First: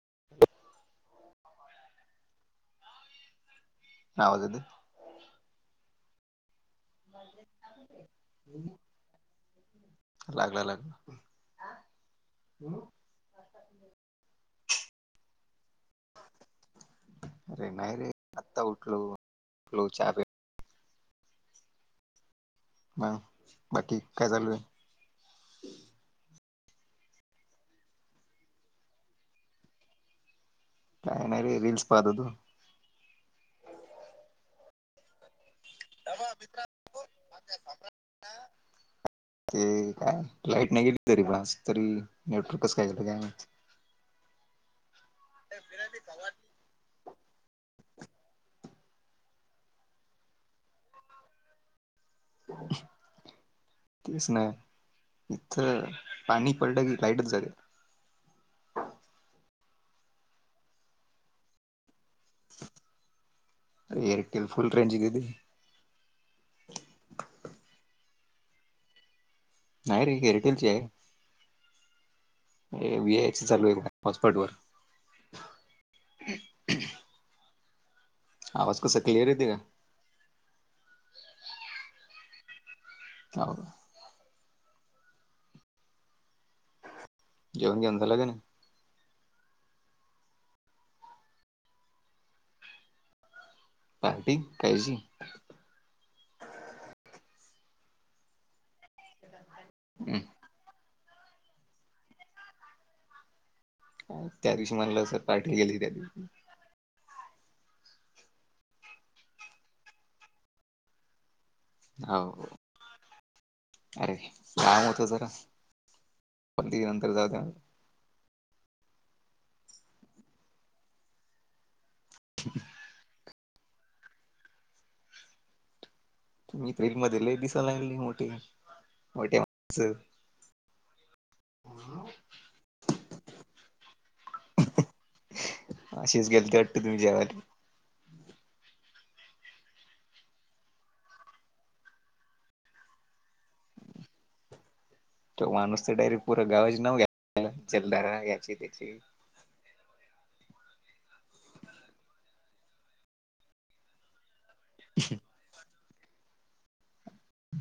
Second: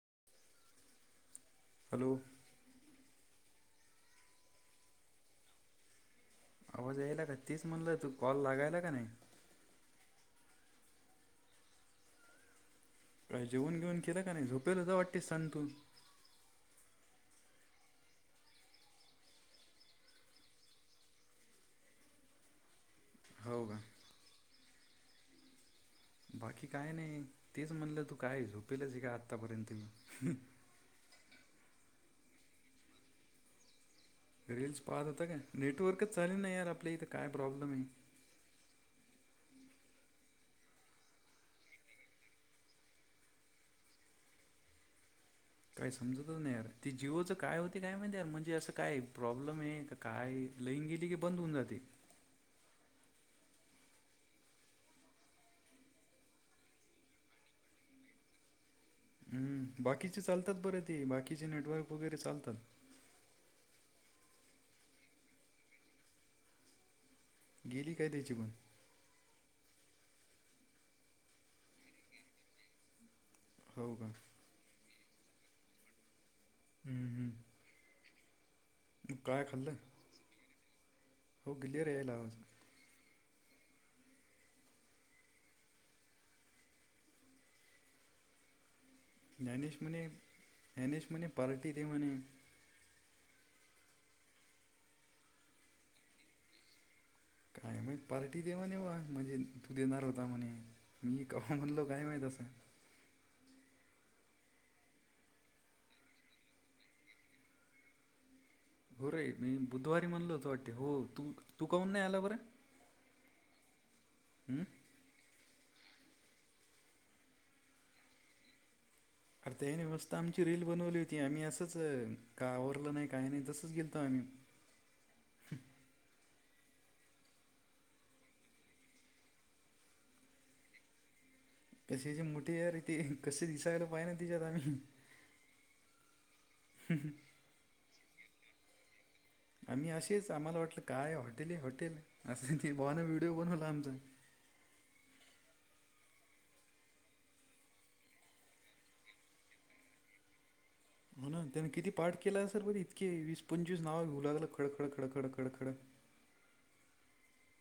[unintelligible] Hello हवजेत आवाज यायला का? तीच म्हणलं तू कॉल लागायला का नाही? लागला लागला. का जेवन घेऊन केलं का नाही झोपेल जा वाटतेस सर तुम्ही. अरे नाही रे आता उठलो चहा प्या. मगं हो का बाकी काय चालू आहे? बाकी काय नाही तेच म्हणलं तू काय झोपेलच आहे. का आत्तापर्यंत काय नाही रे रील्स पाहत होतो. रील्स पाहत होता. का नेटवर्कच चालेल ना यार आपल्या इथं काय प्रॉब्लेम आहे. ते काय लाईट नाही गेली तरी पण तरी नेटवर्कच कस काय गेलं काय माहिती काय समजतच नाही यार त्या जीवोचं काय होत. ते काय माहीत म्हणजे असं काय प्रॉब्लेम आहे. काय लाइन गेली की बंद होऊन जाते. हो, तेच नाही इथं पाणी पडलं की लाईटच जाते [inaudible] हम् बाकीचे चालतात बर ते बाकीचे नेटवर्क वगैरे चालतात. एअरटेल फुल रेंज गेली. गेली काय त्याची पण? नाही रे एरटेलची आहे. हे वी आय चालू आहे बघा हो का हॉटस्पॉट वर. हं हं. आवाज कसा क्लियर येतोय का? खाल्लं हो क्लिअर येईला आवाज. हाऊ. जेवन घेऊन झाला की नही? ह्यांनीच म्हणे ह्यांनीच म्हणे पार्टी दे म्हने. पार्टी? कायची? काय माहित? पार्टी दे म्हणे वाघ. म्हणजे तू देणार हम्म. होता म्हणे. मी कव्हा म्हणलो काय माहित असं? अं, त्या दिवशी म्हणाला असल पार्टी केली त्या दिवशी. हो रे मी बुधवारी म्हणलो होत वाटते. हो तू तू काऊन नाही आला हो बरं? अरे हं? काम होत जरा. पण ते नंतर जाऊ अरे तेहीनी मस्त आमची रील बनवली होती. आम्ही असंच काही आवरलं नाही काही नाही. तसच गेलतो आम्ही. तुम्ही त रिल मधी लय दिसलागली मोठी, मोठ्या माणसं कशीची मोठी आहे रि ती? कसे दिसायलो पाय ना. तिच्यात आम्ही अशीच गेल ते वाटत तुम्ही जेवाला. आम्ही असेच आम्हाला वाटल काय हॉटेल आहे हॉटेल असं. भावान व्हिडिओ बनवला आमचा. [inaudible] तो माणूस तर डायरेक्ट पुरे गावच नाव घ्यायला लागला. जलधारा याची त्याची. हो ना. त्याने किती पाठ केला असेल बर इतके वीस पंचवीस नाव घेऊ लागल खड खड खड खड खड खड.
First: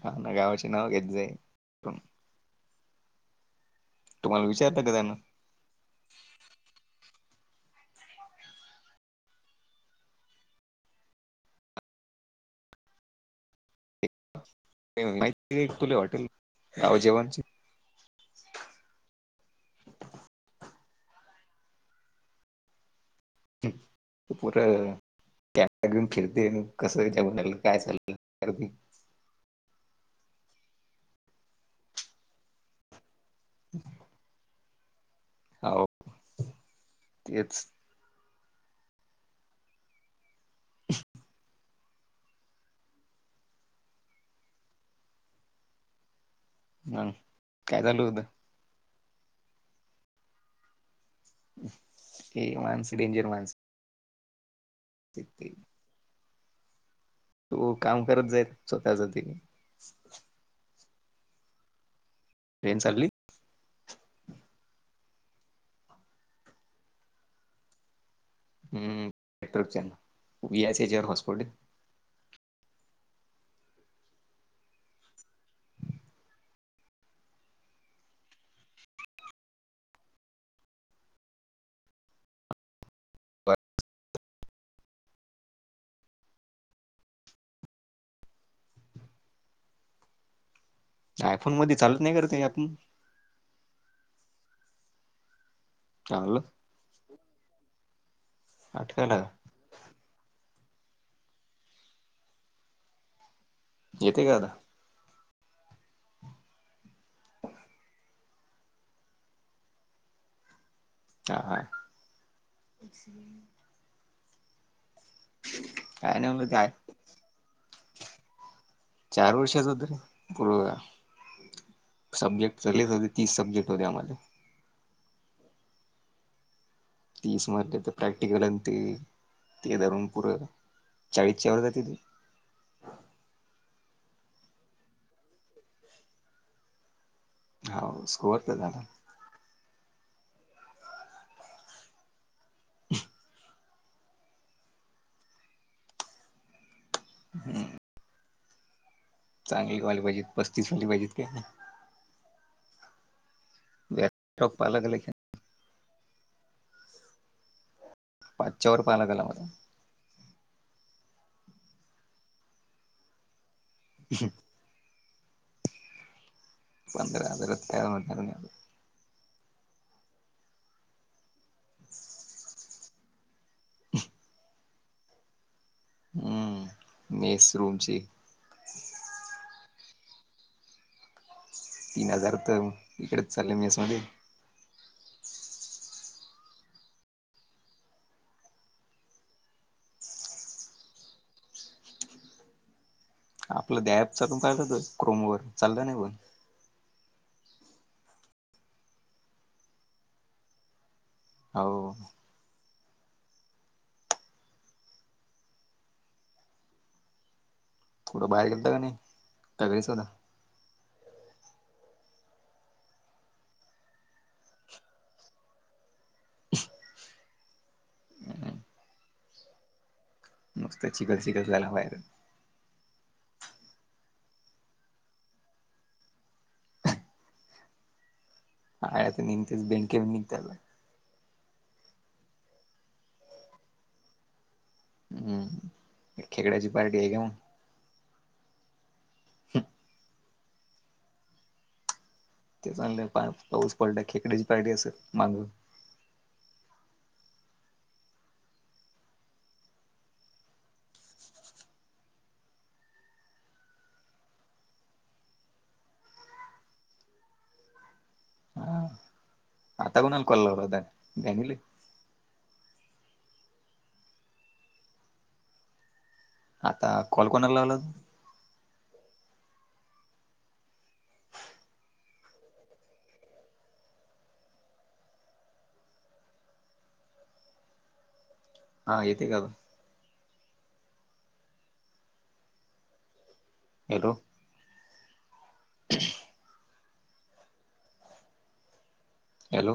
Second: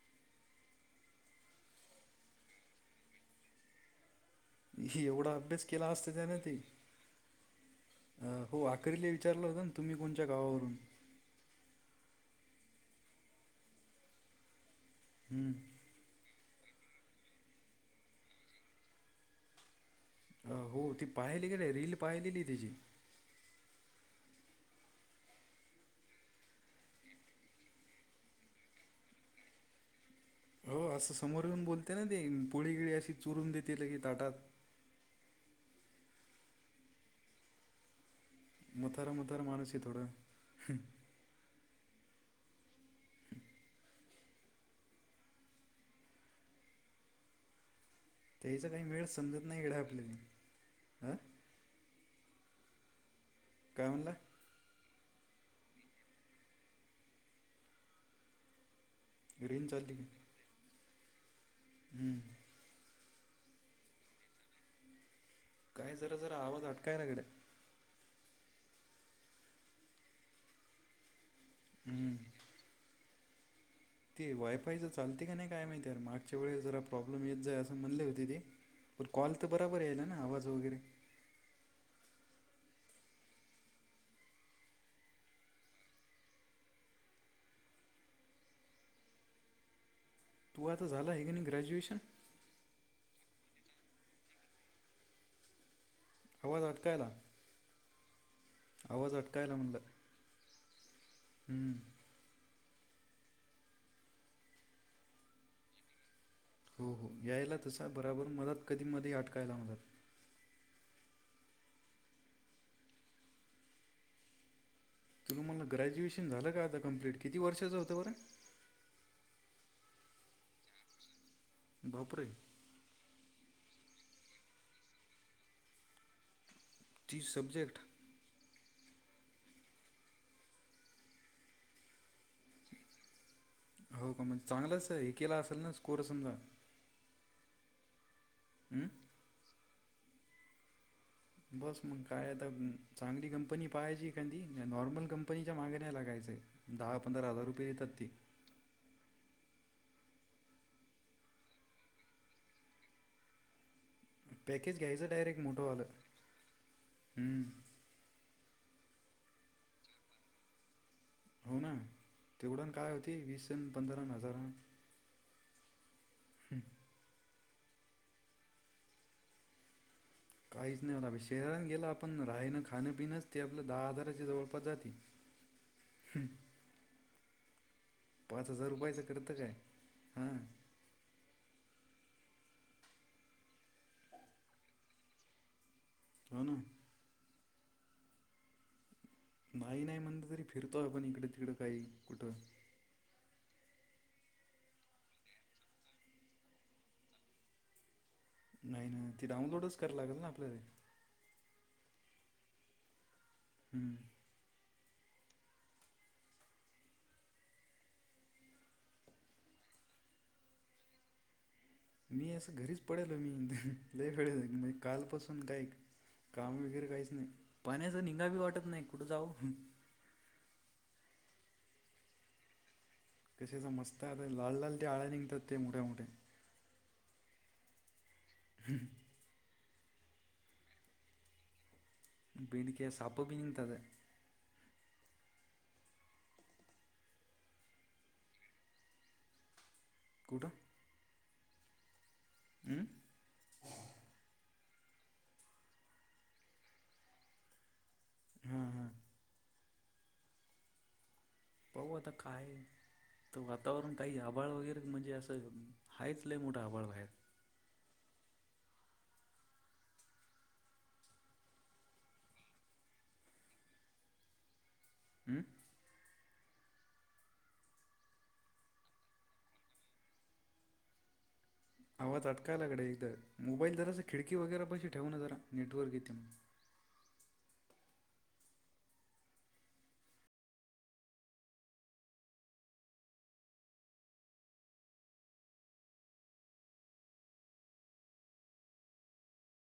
हा ना गावाचे नाव घेत जाईण, विचारलं का हे त्यानं? एवढा अभ्यास केला असता त्याने ते, अ हो आकरीला विचारलं होत ना, तुम्ही कोणच्या गावावरून? [inaudible] ते म्हणाले हम्म. माहिती नाही तूले हॉटेल? आव जेवान अं, हो ती पाहिली का नाही? रील पाहिलेली तिची. तु पुर टॅक्टर घेऊन फिरते. अन कसं त्याच्या मुला काय चालल विचारती. [inaudible] हो असं समोर घेऊन बोलते ना ती. पोळी बीळी अशी चुरून देती लगे ताटात. हाव तेच. म्हातारं म्हातारं माणूस आहे थोड. [inaudible] मंग काय चालू होत? त्याचा काही मेळ समजत नाही गड्या आपल्याले. अं? ते माणसं डेंजर माणसं. काय म्हणला? तेथे. तू काम करत जाईल स्वतःच तेनी. रेंज हं. ट्रेन चालली? काय जरा जरा आवाज अटकाय लागला. [unintelligible] हं. ते वायफायच चालते काय नाही काय माहिती यार मागच्या वेळेस जरा प्रॉब्लेम येत जाय असं म्हणले होते ते. बर कॉल तर बराबर यायला ना आवाज वगैरे. [unintelligible] तू आता झाला आहे की नाही आयफोन मध्ये ग्रॅज्युएशन चालत नाही का रे ते ॲप? चांगलं आवाज अटकायला, आवाज आठवायला अटकायला म्हणलं. हम्म. येते का आता? हो हो यायला तसा बराबर मला कधी मध्ये अटकायला मला. हा. तुला मला काय ग्रॅज्युएशन नाही झालं म्हणलं का काय आता कंप्लीट किती वर्षाच होतं बरं? होय, बापरे सब्जेक्ट सगळेच होते तीस सब्जेक्ट होते आम्हाला, तीस मारले तर प्रॅक्टिकल ते धरून पुर चाळीस च्या वर जाते ते. हो का म्हणजे चांगलंच हे केला असेल ना स्कोर समजा. हा स्कोअर तर झाला. हम्म? बस मग काय आता चांगली कंपनी पाहायची काय नाही. नॉर्मल कंपनीच्या मागे नाही लागायचंय. दहा पंधरा हजार रुपये देतात ते. चांगली वाली पाहिजेत पस्तीस वाली पाहिजेत काय? [unintelligible] पॅकेज पाहायला गेला घ्यायचं की डायरेक्ट मोठंवालं. हम्म, त्याच्यावर पाला का लावायलाय. हो ना तेवढण काय होते वीस अन् पंधरा हजारा न. पंधरा हजारात काय होणार आहे. काहीच नाही होणार. शहरात गेला आपण राहाणं खाणपिनच ते आपलं दहाजाराचे जवळपास जाते. हम्म. [inaudible] मेस, रूमची पाच हजार रुपयाचं करतं काय? हा. तीन हजार तर इकडेच चालले मेस मध्ये. हाऊ ना. नाही नाही म्हणत तरी फिरतोय पण इकडे तिकडं काही कुठं तुला द ॲप चालून पाहिलं त क्रोम वर चाललं नाही पण. नाही नाही ती डाउनलोडच कराय लागल ना आपल्याला. हाव. हम्म. [inaudible] थोडं बाहेर गेलता का नाही का घरीच होता? मी अस घरीच पडेलो मी लय पडेल कालपासून काही काम वगैरे काहीच नाही पाण्याचं निगाव बी वाटत नाही कुठं जाऊ? नुसत चीखल चीखल झाला भायेर कशाच मस्त आता लाल लाल त्या आळा्या निघतात ते मोठ्या मोठे हा आता निघतेच बेडके पण निघतात. बिड के साप बि निघत. हम्म खेकड्याची पार्टी आहे का मग? [inaudible] कुठं? ते हम्म? चांगल पा पाऊस पडला खेकडीची पार्टी असेल माग हम्म हम्म. पाहू आता काय? तर वातावरण काही आभाळ वगैरे म्हणजे असं हायच लय मोठा आभाळ बाहेर [inaudible] हा आता कोणाल कॉल लावला होता फॅमिली? हम्म आता कॉल कोणाला लावला तू? आवाज तटकायलाकडे एक तरर मोबाईल जरास खिडकी वगैरे पैशी ठेवून जरा नेटवर्क येेते [unintelligible] हा येते काता हॅलो [unintelligible] हॅलो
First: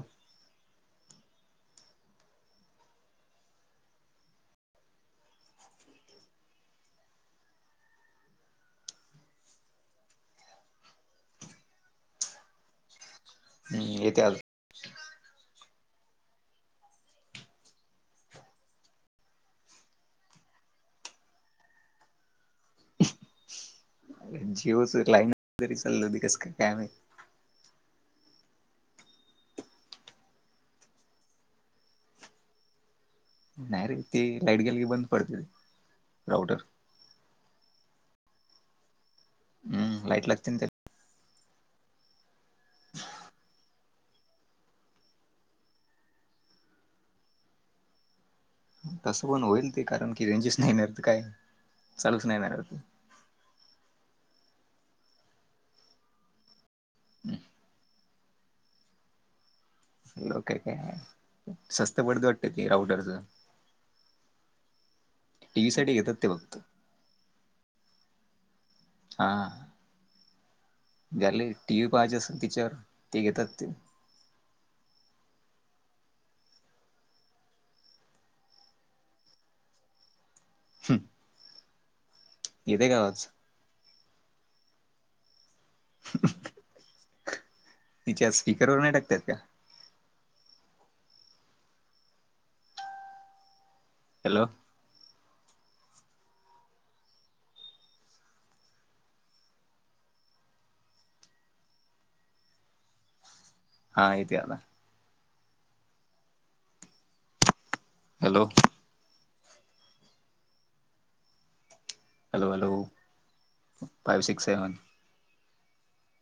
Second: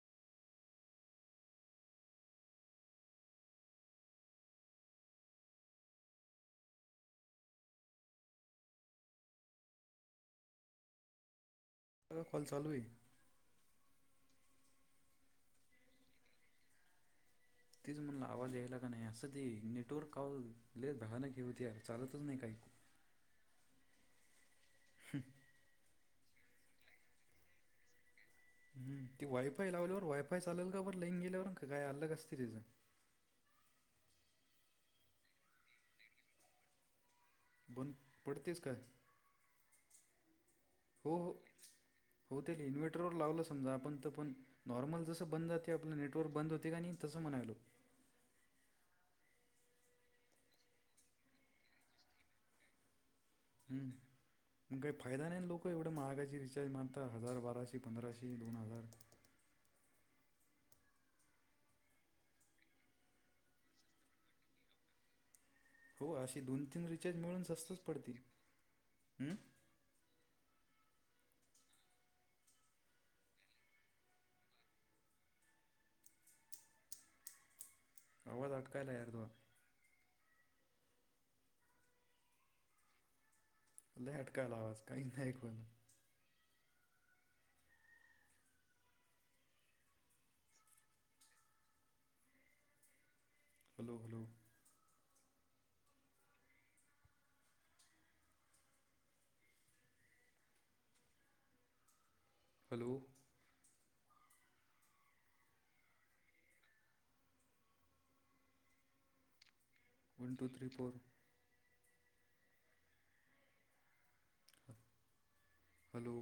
कॉल चालू आहे हम्म ये ते आज तीच मणला आवाज यायला का नाही असं त नेटवर्क कॉल [inaudible] होती यार चालतच नाही काही अ जिओच लाईन तरी चाललं हो कस काय चालली आहे काय माहिती हम् ती वायफाय लावल्यावर वायफाय चालेल का बर लईंग गेल्यावर का काय अलग असते तिचं नाही रे ते लाईट गेली की बंद पडते राऊटर बंद पडतेस का हम्म लाइईट लागते त्या हो हो ते इन्व्हर्टरवर लावलं समजा आपण तर पण नॉर्मल जसं बंद जाते आपलं नेटवर्क बंद होते का नाही तस म्हणाल तसं पण होईल ते कारण कि रेंजेस नाही मित काय चालूच नाही ना हम् मग काही फायदा नाही लोक एवढं महागाची रिचार्ज मारतात हजार बाराशे पंधराशे एक दोन हजार लो का काय स्स्त पडत वाटत ते राऊटरच [unintelligible] हो ते अशी फक्त दोन तीन रिचार्ज मिळून स्वस्तच पडती हा झाले टी व्ही पाहिजे असेल तिच्यावर ते घेतात ते आवाज अटकायला यार त येतय काय आवाज? अटकायला आवाज काही नाही कोण? तिच्या स्पीकरवरर नाही टाकता येत का? हॅलो हॅलो हा येतोय आता hello one two three four hello hello five six seven hello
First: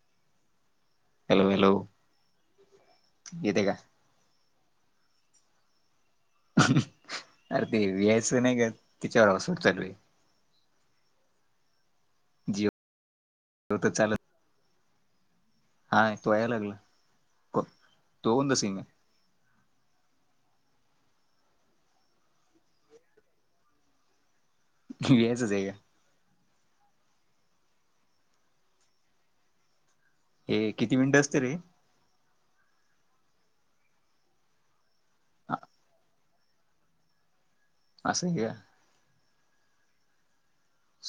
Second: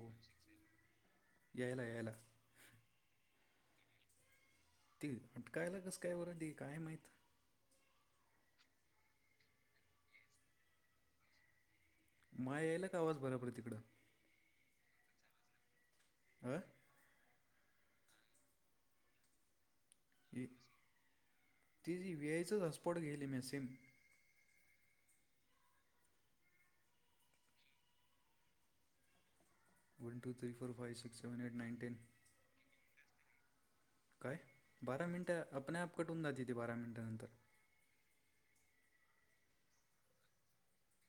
hello hello यायला यायला येते का ते अटकायला कस अरे ते वहायच नाही का तिच्यावर [unintelligible] माया जिओ यायला का आवाज बराबर आहे तिकडं. हाय तो याय हां लागला तो होन द सीम. ति वआयचच हसपॉट घेली मॅ सेम. वच जाय का. वन टू थ्री हे फोर फाईव किती मिनिटं सिक्स असते सेव्हन एट रे नाईन टेन. काय बारा मिनिटं आपणआप कटून जात ते बारा मिनिट नंतर. अससं का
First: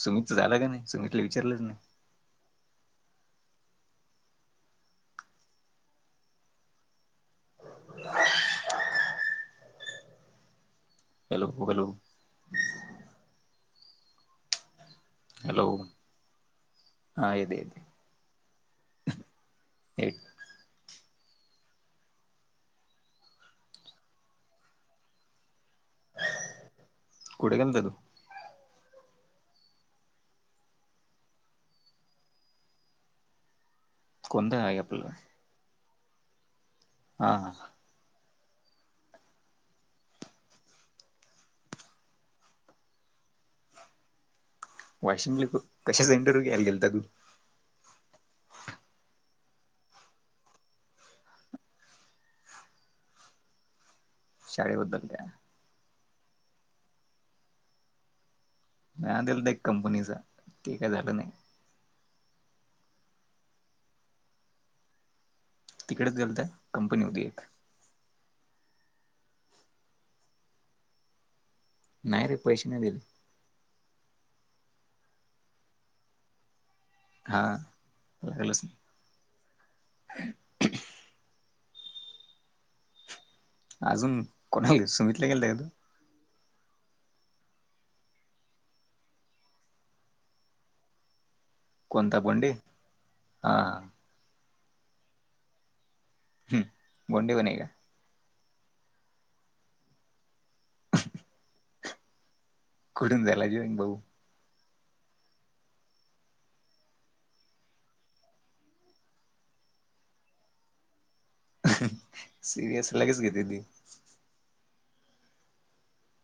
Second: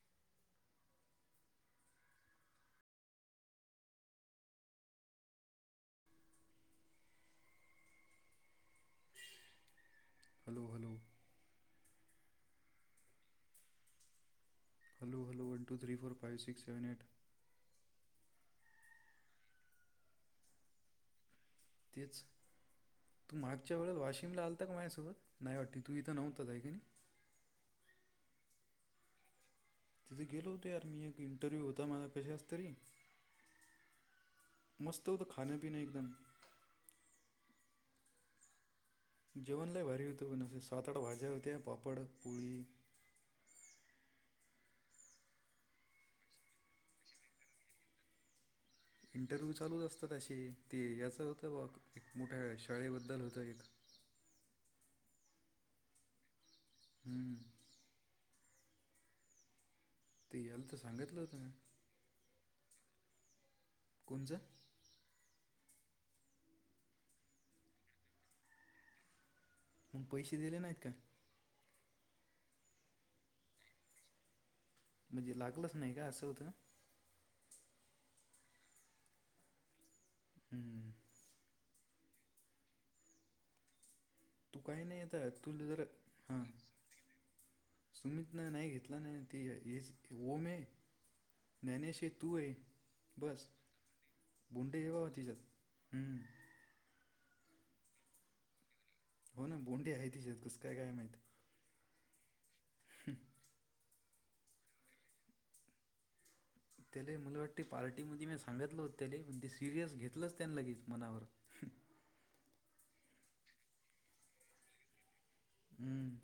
सुमित तर झालं का नाही सुमितला विचारलंच नाही hello hello hello hello hello hello one two three four five six seven eight हा येते येते [unintelligible] तेच तू मागच्या वेळेला वाशिमला आलता का माझ्यासोबत नाही वाटते तु इथं नव्हता कुठे गेलता तू [unintelligible] तिथे गेलो होत यार मी एक इंटरव्ह्यू होता माझा कशाचा तरी कोणता [unintelligible] आपल मस्त [unintelligible] एकदम हा जेवण लई भारी होत म्हणे सात आठ भाज्या होत्या पापड पूळी [inaudible] वाशिमले तू कशाचा इंटरव्ह्यू घ्यायला गेलता तू इंटरव्ह्यू चालूच असतात अशी ती याच होतं एक मोठ्या शाळेबद्दल होतं एक शाळेबद्दल त्या हम्म हा दिलथ एक कंपनीचा याला ते तर काय झालं सांगितलं नाही होतं ना कोणच तिकडेच गेलत कंपनी होती एक मग पैसे दिले नाहीत का नाही रे पैसे नाही दिले म्हणजे लागलच नाही का असं होतं हा [unintelligible] नाही हम्म नाही अजून तू काही [unintelligible] नाही सुमितलं येतं गेलंत का तुला तू जर हां सुमित न नाही घेतला ना ते [unintelligible] न्यानेश ये कोणता तू बोंडे आहे बस हा [unintelligible] हम् बोंडी ब नाही का हो ना बोंडे आहे तिच्यात कस [inaudible] [unintelligible] भाऊ त्याले मला वाटते पार्टी म मी सांगितलं होत त्याले पण ते सिरियस घेतलंच त्यानी लगेच मनावर सिरियस लगेच घेते ती हम्म